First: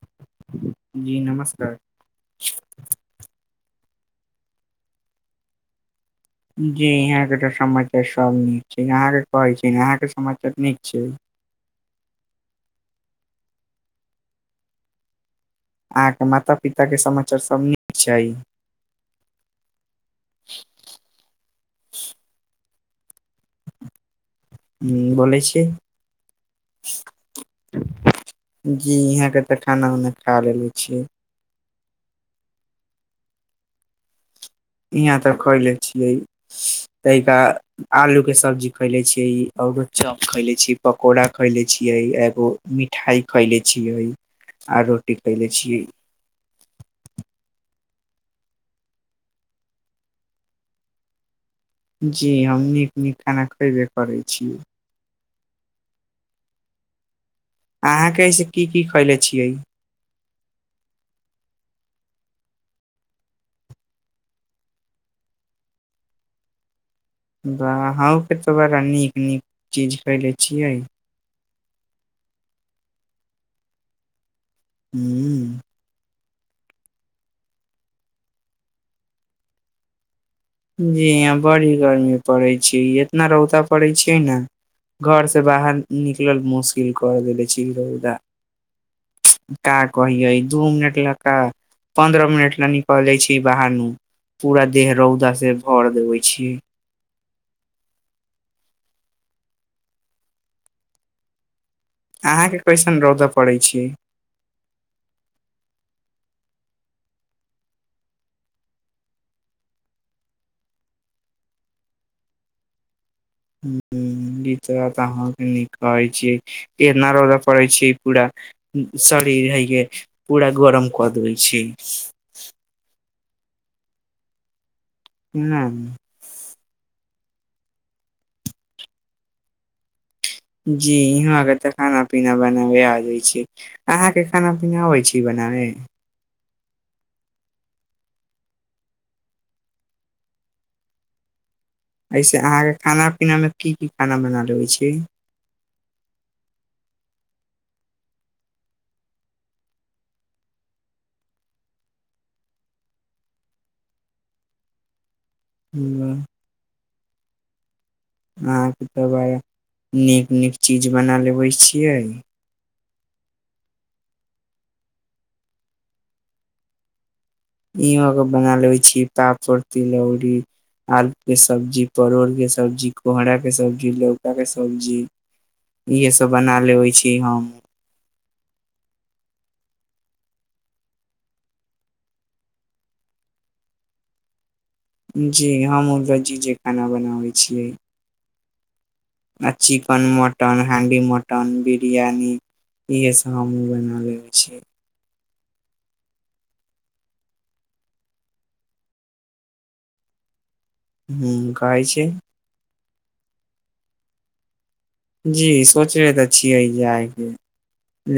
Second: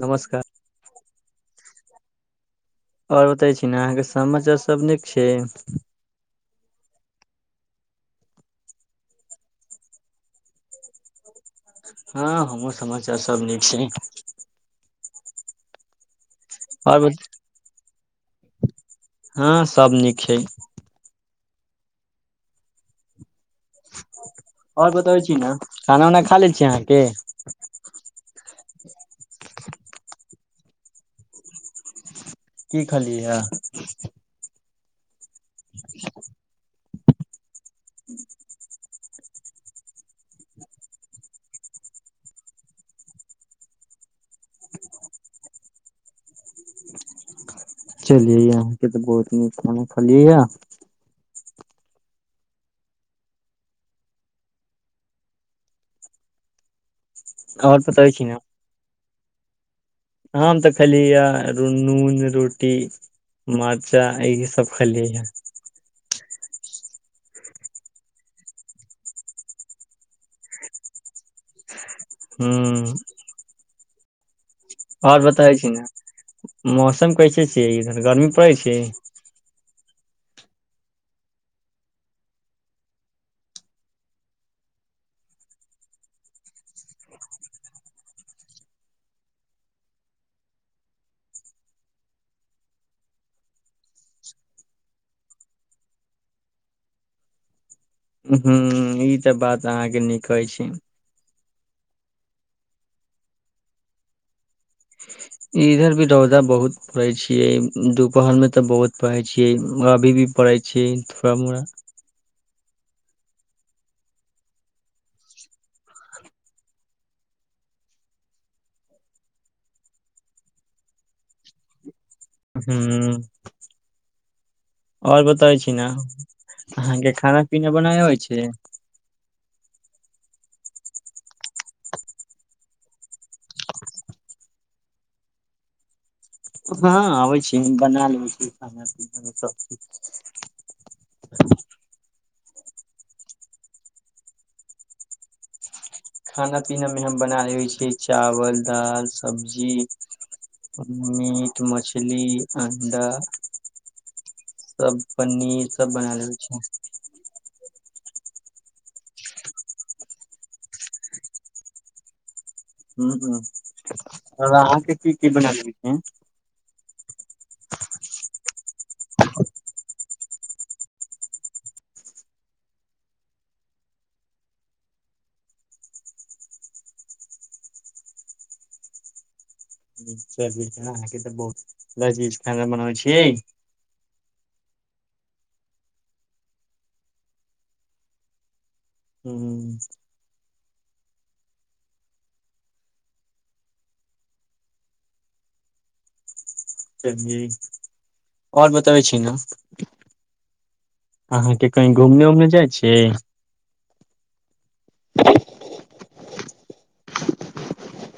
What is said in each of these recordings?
नमस्कार जी नमस्कार ओर बतै छी न अहाँके समाचार सभ नीक छै जी इहाँके त समाचार सब नीक छै अहाँके कहै छी ने अहाँके समाचार नीक छै हँ हमहूँ समाचार सभ नीक छै अहाँके माता पिताके आओर समाचार सभ नीक छै हँ सभ नीक छै [inaudible] आओर बतबै छी ने खाना उना खा लै छीये अहाँ की जी यहाँ के तऽ खाना उना खा लेले छीयै की खलियै अ यहाँ तक खोएले छियै तहि आलू के सब्जी खोएले छियै चौप खैले छी पकौड़ा खैले छियै एगो मिठाई खैले छियै आ रोटी खयले छीयै चलियै अहाँके तऽ बहुत नीक खाना खलियै य जी हम नीक नीक खाना खयबे करै छी आओर बताबै अहाँके एहिसँ की की खैले छियै हाम तऽ खाली या नून रोटी मर्चा यही सब खलियै य ब अहूँके तऽ बड़ा नीक नीक चीज खयले छियै हँ आओर बताबै हूँ छी ने मौसम कैसे छियै इधर गर्मी पड़ै छै जी यहाँ बड़ी गर्मी पड़ै छै इतना रौदा पड़ै छै न घरसँ बाहर निकलल मुश्किल कर देलै छै इ रौदा क कहि दू मिनट ल क पन्द्रह मिनट ल निकलइ छी बहर पूरा देह रौद से भर देबै छी ह ई तऽ बात अहाँके न कहै छै अहाँके कइसन रौदा पड़ै छै इधर भी रौदा बहुत पड़ै छियै दुपहर मे तऽ बहुत परे छियै अभी भी करै छी थोड़ा मोड़ा [inaudible] अभि तुरत अहाँ के न कहै छी एना रौदा पड़े छै पूरा स शरीर अरीके पूरा गरम कऽ देबै छीये हू आओर बतब छी ने हँ अहाँके खान पीना बनाय आबई छै जी यहाँ के ते खाना पीना बनाबे आबैत छै अहा के खाना पीना अबै छै बना नहि हँ आबै छी बना लेै छी खाना पीना सब [unintelligible] से अहाँके खाना पीना मे की की खाना बनालेबै छी खाना पीनामे हम बना लेबै छियै चावल दाल सब्जी मीट मछली अंडा सब पनीर सब बना अहाँके लेबे छियै अहाँके तऽ ब नीक नीक चीज बना लेबै छियै ह ह त अहाँके की की बना लेबे छियै इहोके बना लेबै छी पापड़ तिलौरी आलू के सब्जी परोर के सब्जी कोहराक के सब्जी लौका के सब्जी इहेसभ बना लेबै छी हम अहाँ तऽ बहुत लजीज खाना बनाबै छियै जी हम लजीजे खाना बनाबै छियै आ हूं chicken mutton handi mutton biryani इहे सब हमहुँ बना लेबै छियै आओर बतबै छी ने हुं अहाँके कहै कही छै घूमने उमने जाय छि जी सोच तऽ छियै जाय के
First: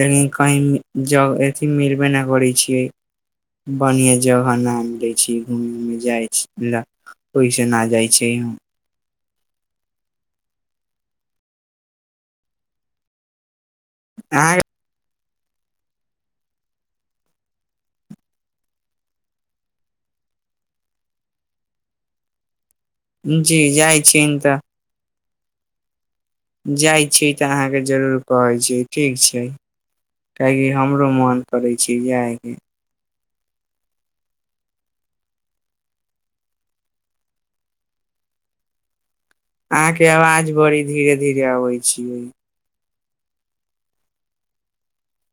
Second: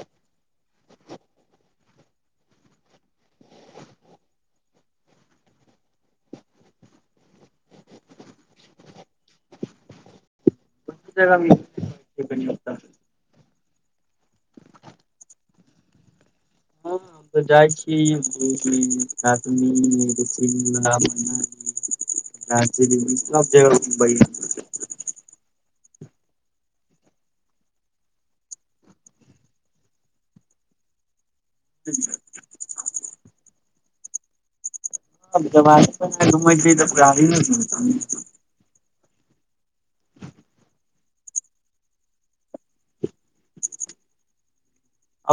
लेकिन कही जब अथी मिलबे नहि करै छियै बढ़िआँ जगह नाम लै छी घूमे मे जाइ छी ओहिस ना जाय छिय [unintelligible] आ त जाइ छी ही दार्जिलिंग सब जी जाय जगह छी घुमबइ जाइ छी तऽ अहाँ के जरूर कहै छी ठीक छै कही हमरो मोन करै छै जाय के जब जवानी मे नहि घुमय छियै तऽ बुरहारी मे घुमबै अहाँ के आवाज बड़ी धीरे धीरे अबै छीयै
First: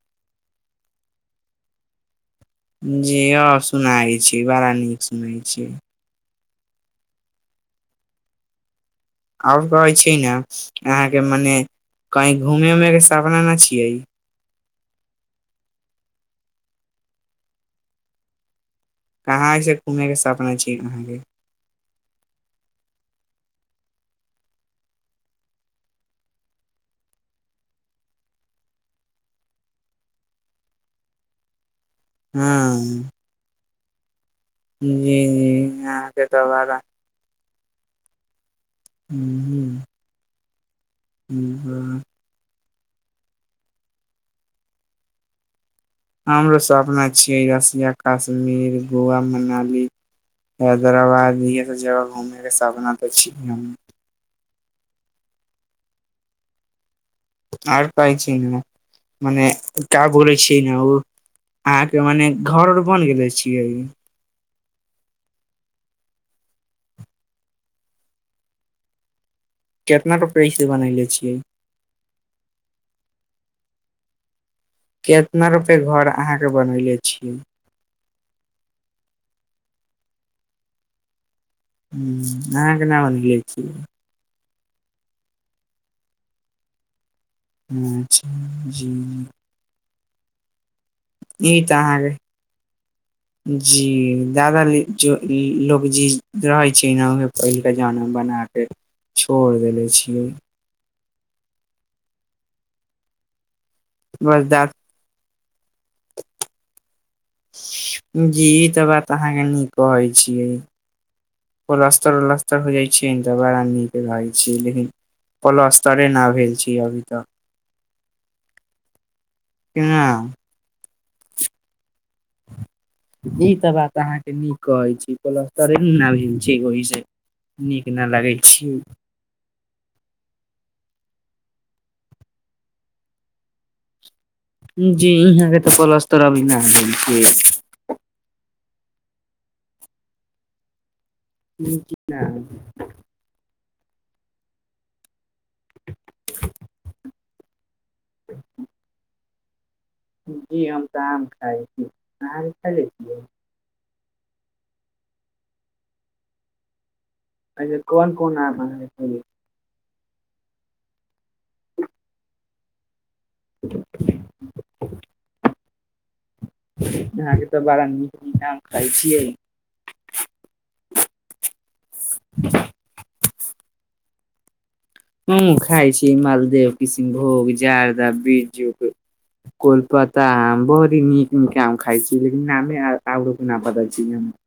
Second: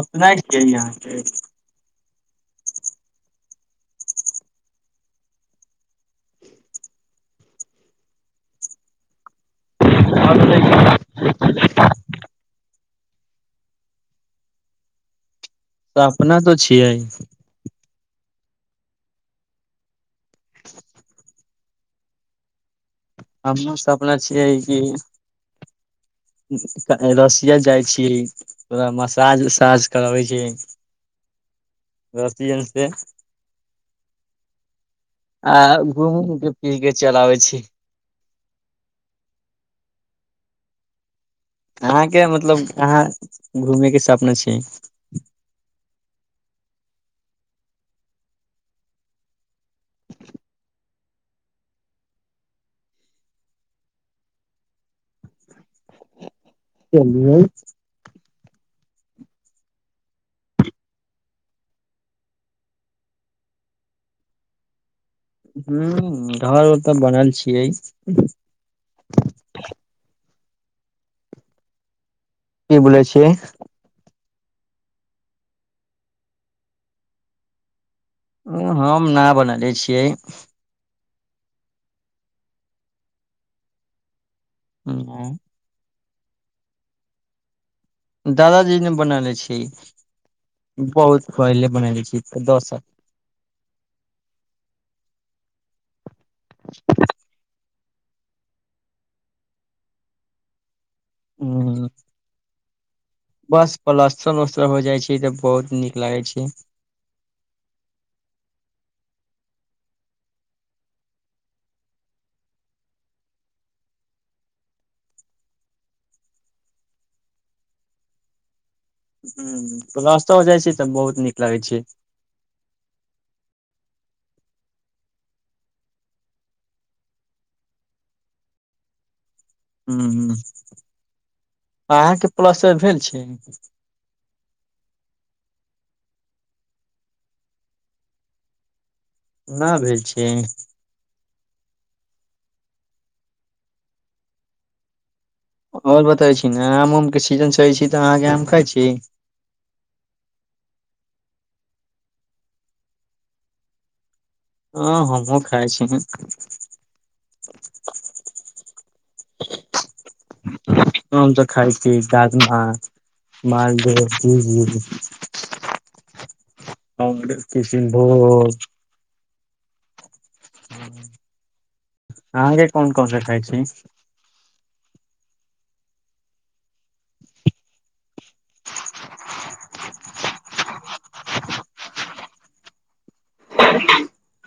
अपनाइट के यहाँ के जी हँ सुनाय छी बड़ा नीक सुनैऽ छी आ ओर कहै छि न अहाँ के मने कही घूमे उमे के सपना न छियै त अपना तऽ छियै कहाँ ऐसे घूमै के सपना छी अहाँ के हम हुँ सपने छियै कि [unintelligible] रशिया जाइ छै ओरा मसाज उसाज करबै छी [unintelligible] रशियन से हँ जी आ जी अहाँके घूम तऽ के फिर बड़ा के चल आबै छी ह ह अहाँ के मतलब अहाँ घुमै के सपना छै हमरो सब अपना छिये रसिया कश्मीर गोवा मनाली हैदराबाद भी य सब जगह घूमने के सपना त छी हम चलियै आर पाइ छै न मने क बोलै छिय ने ओ अहाँ के मने घर आर बन गेले छियै ह्म घर उर तऽ बनल छियै फिर बनले छियै की बोलै छियै केितना रुपय घर अहाँ के बनयले छियै ओ हम ना बनले छियै ह अहाँ केना बनलियै छियै [unintelligible] अच्छा दादाजी जी ने बनले छीय ई तऽ अहाँ दस साल के जी दादा ली ज लोग जी रहे छैना मे पही के जना बना के छोड़ देले छियै ह बस पलस्टर बस उस्रर द हो जाइ छै तऽ बहुत नीक लागै छै जी ई तऽ अहाँ के नीक कहै छियै पलास्तर ओलस्तर हो जाइ छै त बरा नीक लागै छियै लेकिन पलस्टर न भेल छी अभी तऽ ह पलस्टर हो जाइ छै तऽ बहुत नीक लागै छै [inaudible] ई तऽ बात अहाँ के नीक कहै अछि पलस्तरे ना भेल छै ओहि से नीक ना लगै छी हूँ हूँ अहाँके पलस्तर भेल छै। जी यहाँके तऽ पलस्तर अभी नाऽ भेल छिए। नाऽ भेल छिए। [unintelligible] ओर बताए छी न‌ऽ आम उमके सीजन छै छी तऽ अहाँके आम खाइ छी जी हम तऽ आम खाइ छी आहा आम खेले छिए। हँ हमोहुं खाइ छीए। अच्छा कोन कोन आम अहां कऽ खेले हम तऽ खाइ छी दादमा आ मालदा [unintelligible] अहाँके तऽ बड़ा नीक नीक किशनभोग आम खाइ छिए। [inaudible] अहाँके कोन कोन से खाइ छी। हम खाइ छी मालदेव किष्णभोग जारदा बीजु के कोलपता आम बहुत ही नीक नीक आम खाइ छी लेकिन नामे अ औरो के नाऽ पता छै ज़े। [inaudible]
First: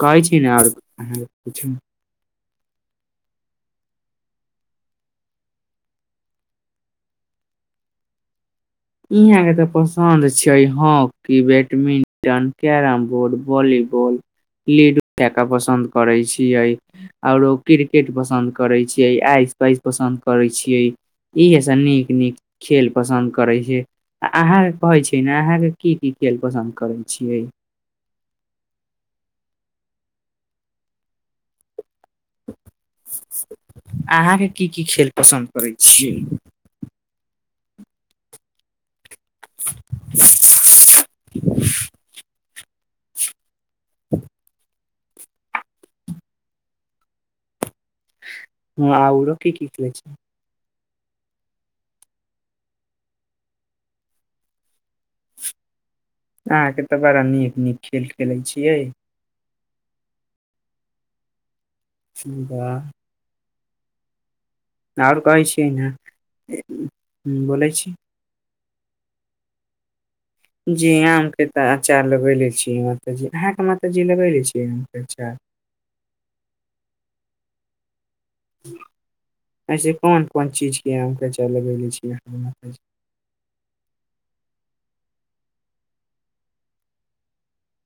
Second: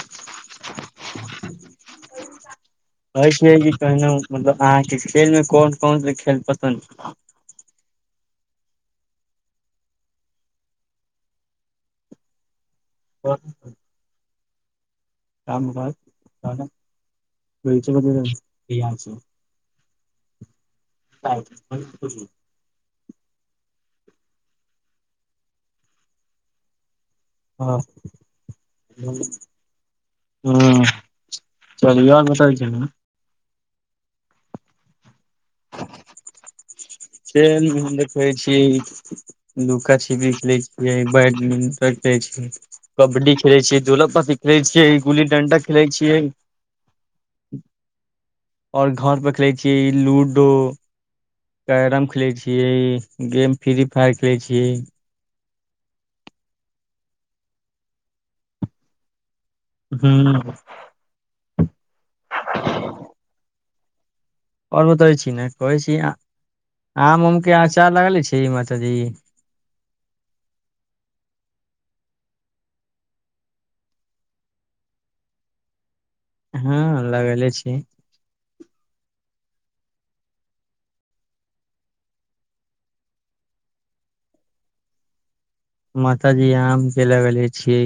कहय छी ना और आहान के कुछो। कहैछिये इ कहनो मतलब अहाँके खेलमे कोन कोन स‌ऽ खेल पसन्द इ अहाँके तऽ पसन्द छै hockey badminton carrom board volley ball ludo केका पसन्द करैऽ छिए ओरो क्रिकेट पसन्द करैऽ छिए आइस पाइस पसन्द पसंद करै छिये इ एह से नीक नीक खेल पसन्द जे अ अहां के कहे छी ने अहां की की खेल पसन्द करे छिये ह ह हूँ [unintelligible] अहाँके की की खेल पसन्द करै छिए। [unintelligible] हम देखै छिए लुका छिपी खेलै छलिए बैडमिंटन खेले छिए कबड्डी खेले छिए दोला पाती खेले छिए गुल्ली डंडा खेले छिए। ओर घर आरो पर खेलै की-की छिए खेले इ छी लूडो। कैरम खेलै छिए गेम फ्री फायर खेलै छिए। अहाँरके तऽ बड़ा नीक-नीक खेल खेलै छियै। हूँ [unintelligible] ओर बताबै और छी कहे न‌ऽ छिये कहै ने छी आ आम उम के बोले छी। अचार लगाले छी [unintelligible] जी आमके तऽ अचार लगेले छि माताजी अहाँके माताजी लगेले छीए आमके अचार? हँ लगेले छी। ऐसे कोन कोन चीजके आम के अचार लगेले छिए [unintelligible] [inaudible] माताजी आम के लगेले छी।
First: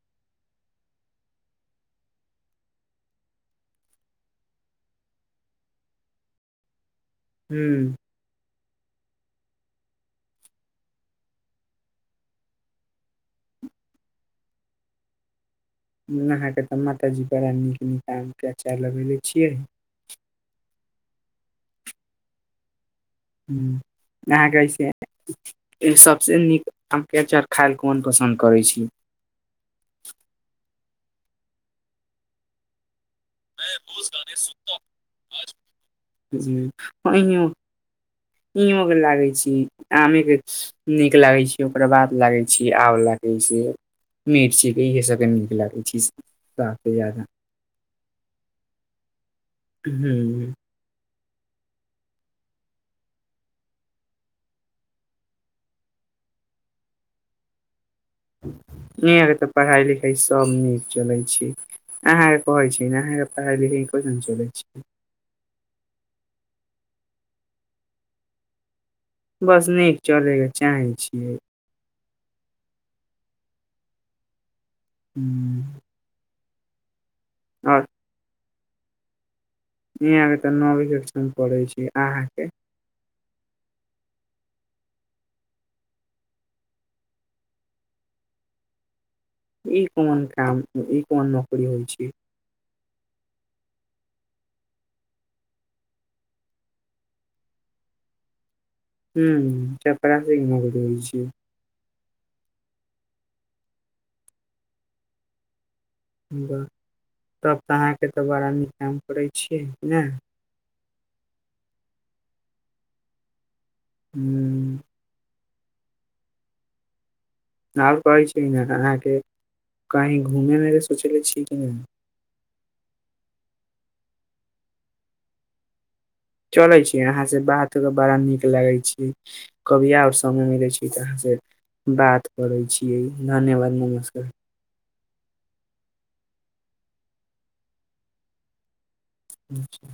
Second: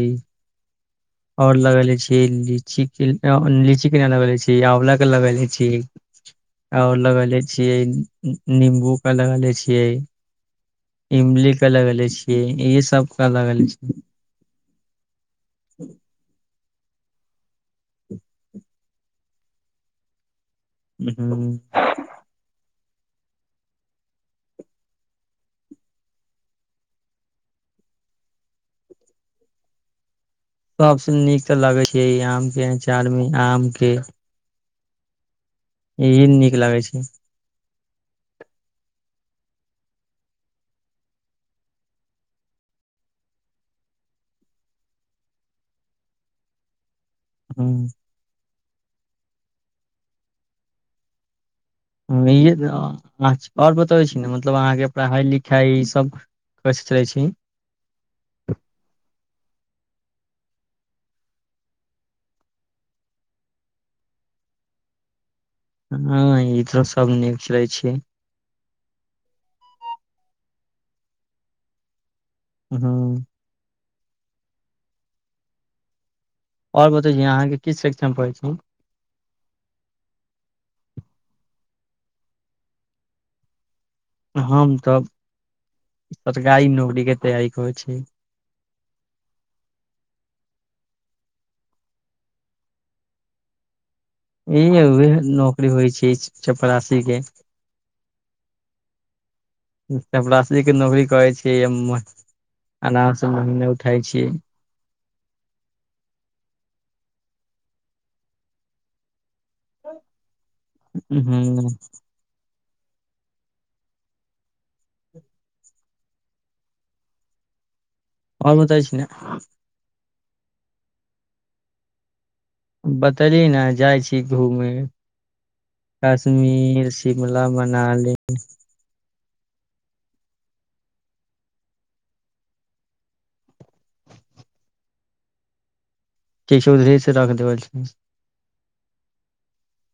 ओर लगेले छी लीची के अ लीची के नाऽ लगेले छी आँवला के लगेले छी। ओर लगेले छिए उऽ हूँ उऽ निम्बू का लगेले छिए। इमली के लगेले छि इहे सब का लगेले छिए। उम् अहाँके तऽ माताजी बड़ा नीक नीक आमके आचार लगेले छि। [unintelligible] हूँ अहाँके अइसे [unintelligible] इ सबसे नीक आमके अचार खायल कोन पसन्द करै छी? [inaudible] सबसे नीक त‌ऽ लागय छैय ई आम के अचार में आम के इहे नीक लगे छै [unintelligible] के लागे छी आमे के नीक लागे छी ओकरा बाद लागे छी आबला मिर्ची के इहे सबके नीक लागे छैय काफी जादा हँ हू आ और बतबै छी ने मतलब अहाँ के पढ़ाइ लिखाइ सभ कछ चलै छी? इहके तऽ पढ़ाइ लिखाइ सभ नीक चलै छैय। अहाँ के कहइ छि ने अहाँ के पढ़ा लिखा कथन चल छी? हँ इधरो सभ निक चलय छैय। बस नीक चलयके चाही छियै। हँ ह्म आर बतैय अहाँ के किस शिक्षा मे पढ़ै छी यहाँ के तऽ नवी कक्षा में पढ़ै छी अहाँ के हम तब सरकारी नौकरी के तैयारी करै छि ई कोनो काम ओ ई कोन नकरी होइ छैय? य उह नौकरी होइ छैय चपरासीे के। चपरासी के नौकरी करै छियै। आराम से महीने उठाय छीयै। ब तब तऽ अहाँ के तऽ बड़ा नीक काम करैत हू ह्म आ और कहै छैय और नहि बताै छी ने अहाँके कही घूमे मे सोचले छीय कि नहि? बतेली ने जाइ छी घूमे। चलय कश्मीर छी अहाँ से शिमला बात के मनाली बड़ा नीक लगै छी। कविया आ और समय मिलै छैय तऽ अहाँ सँ बात करै छियै धन्यवाद नमस्कार। किछ उधरसँ रख देबय छैय। अच्छा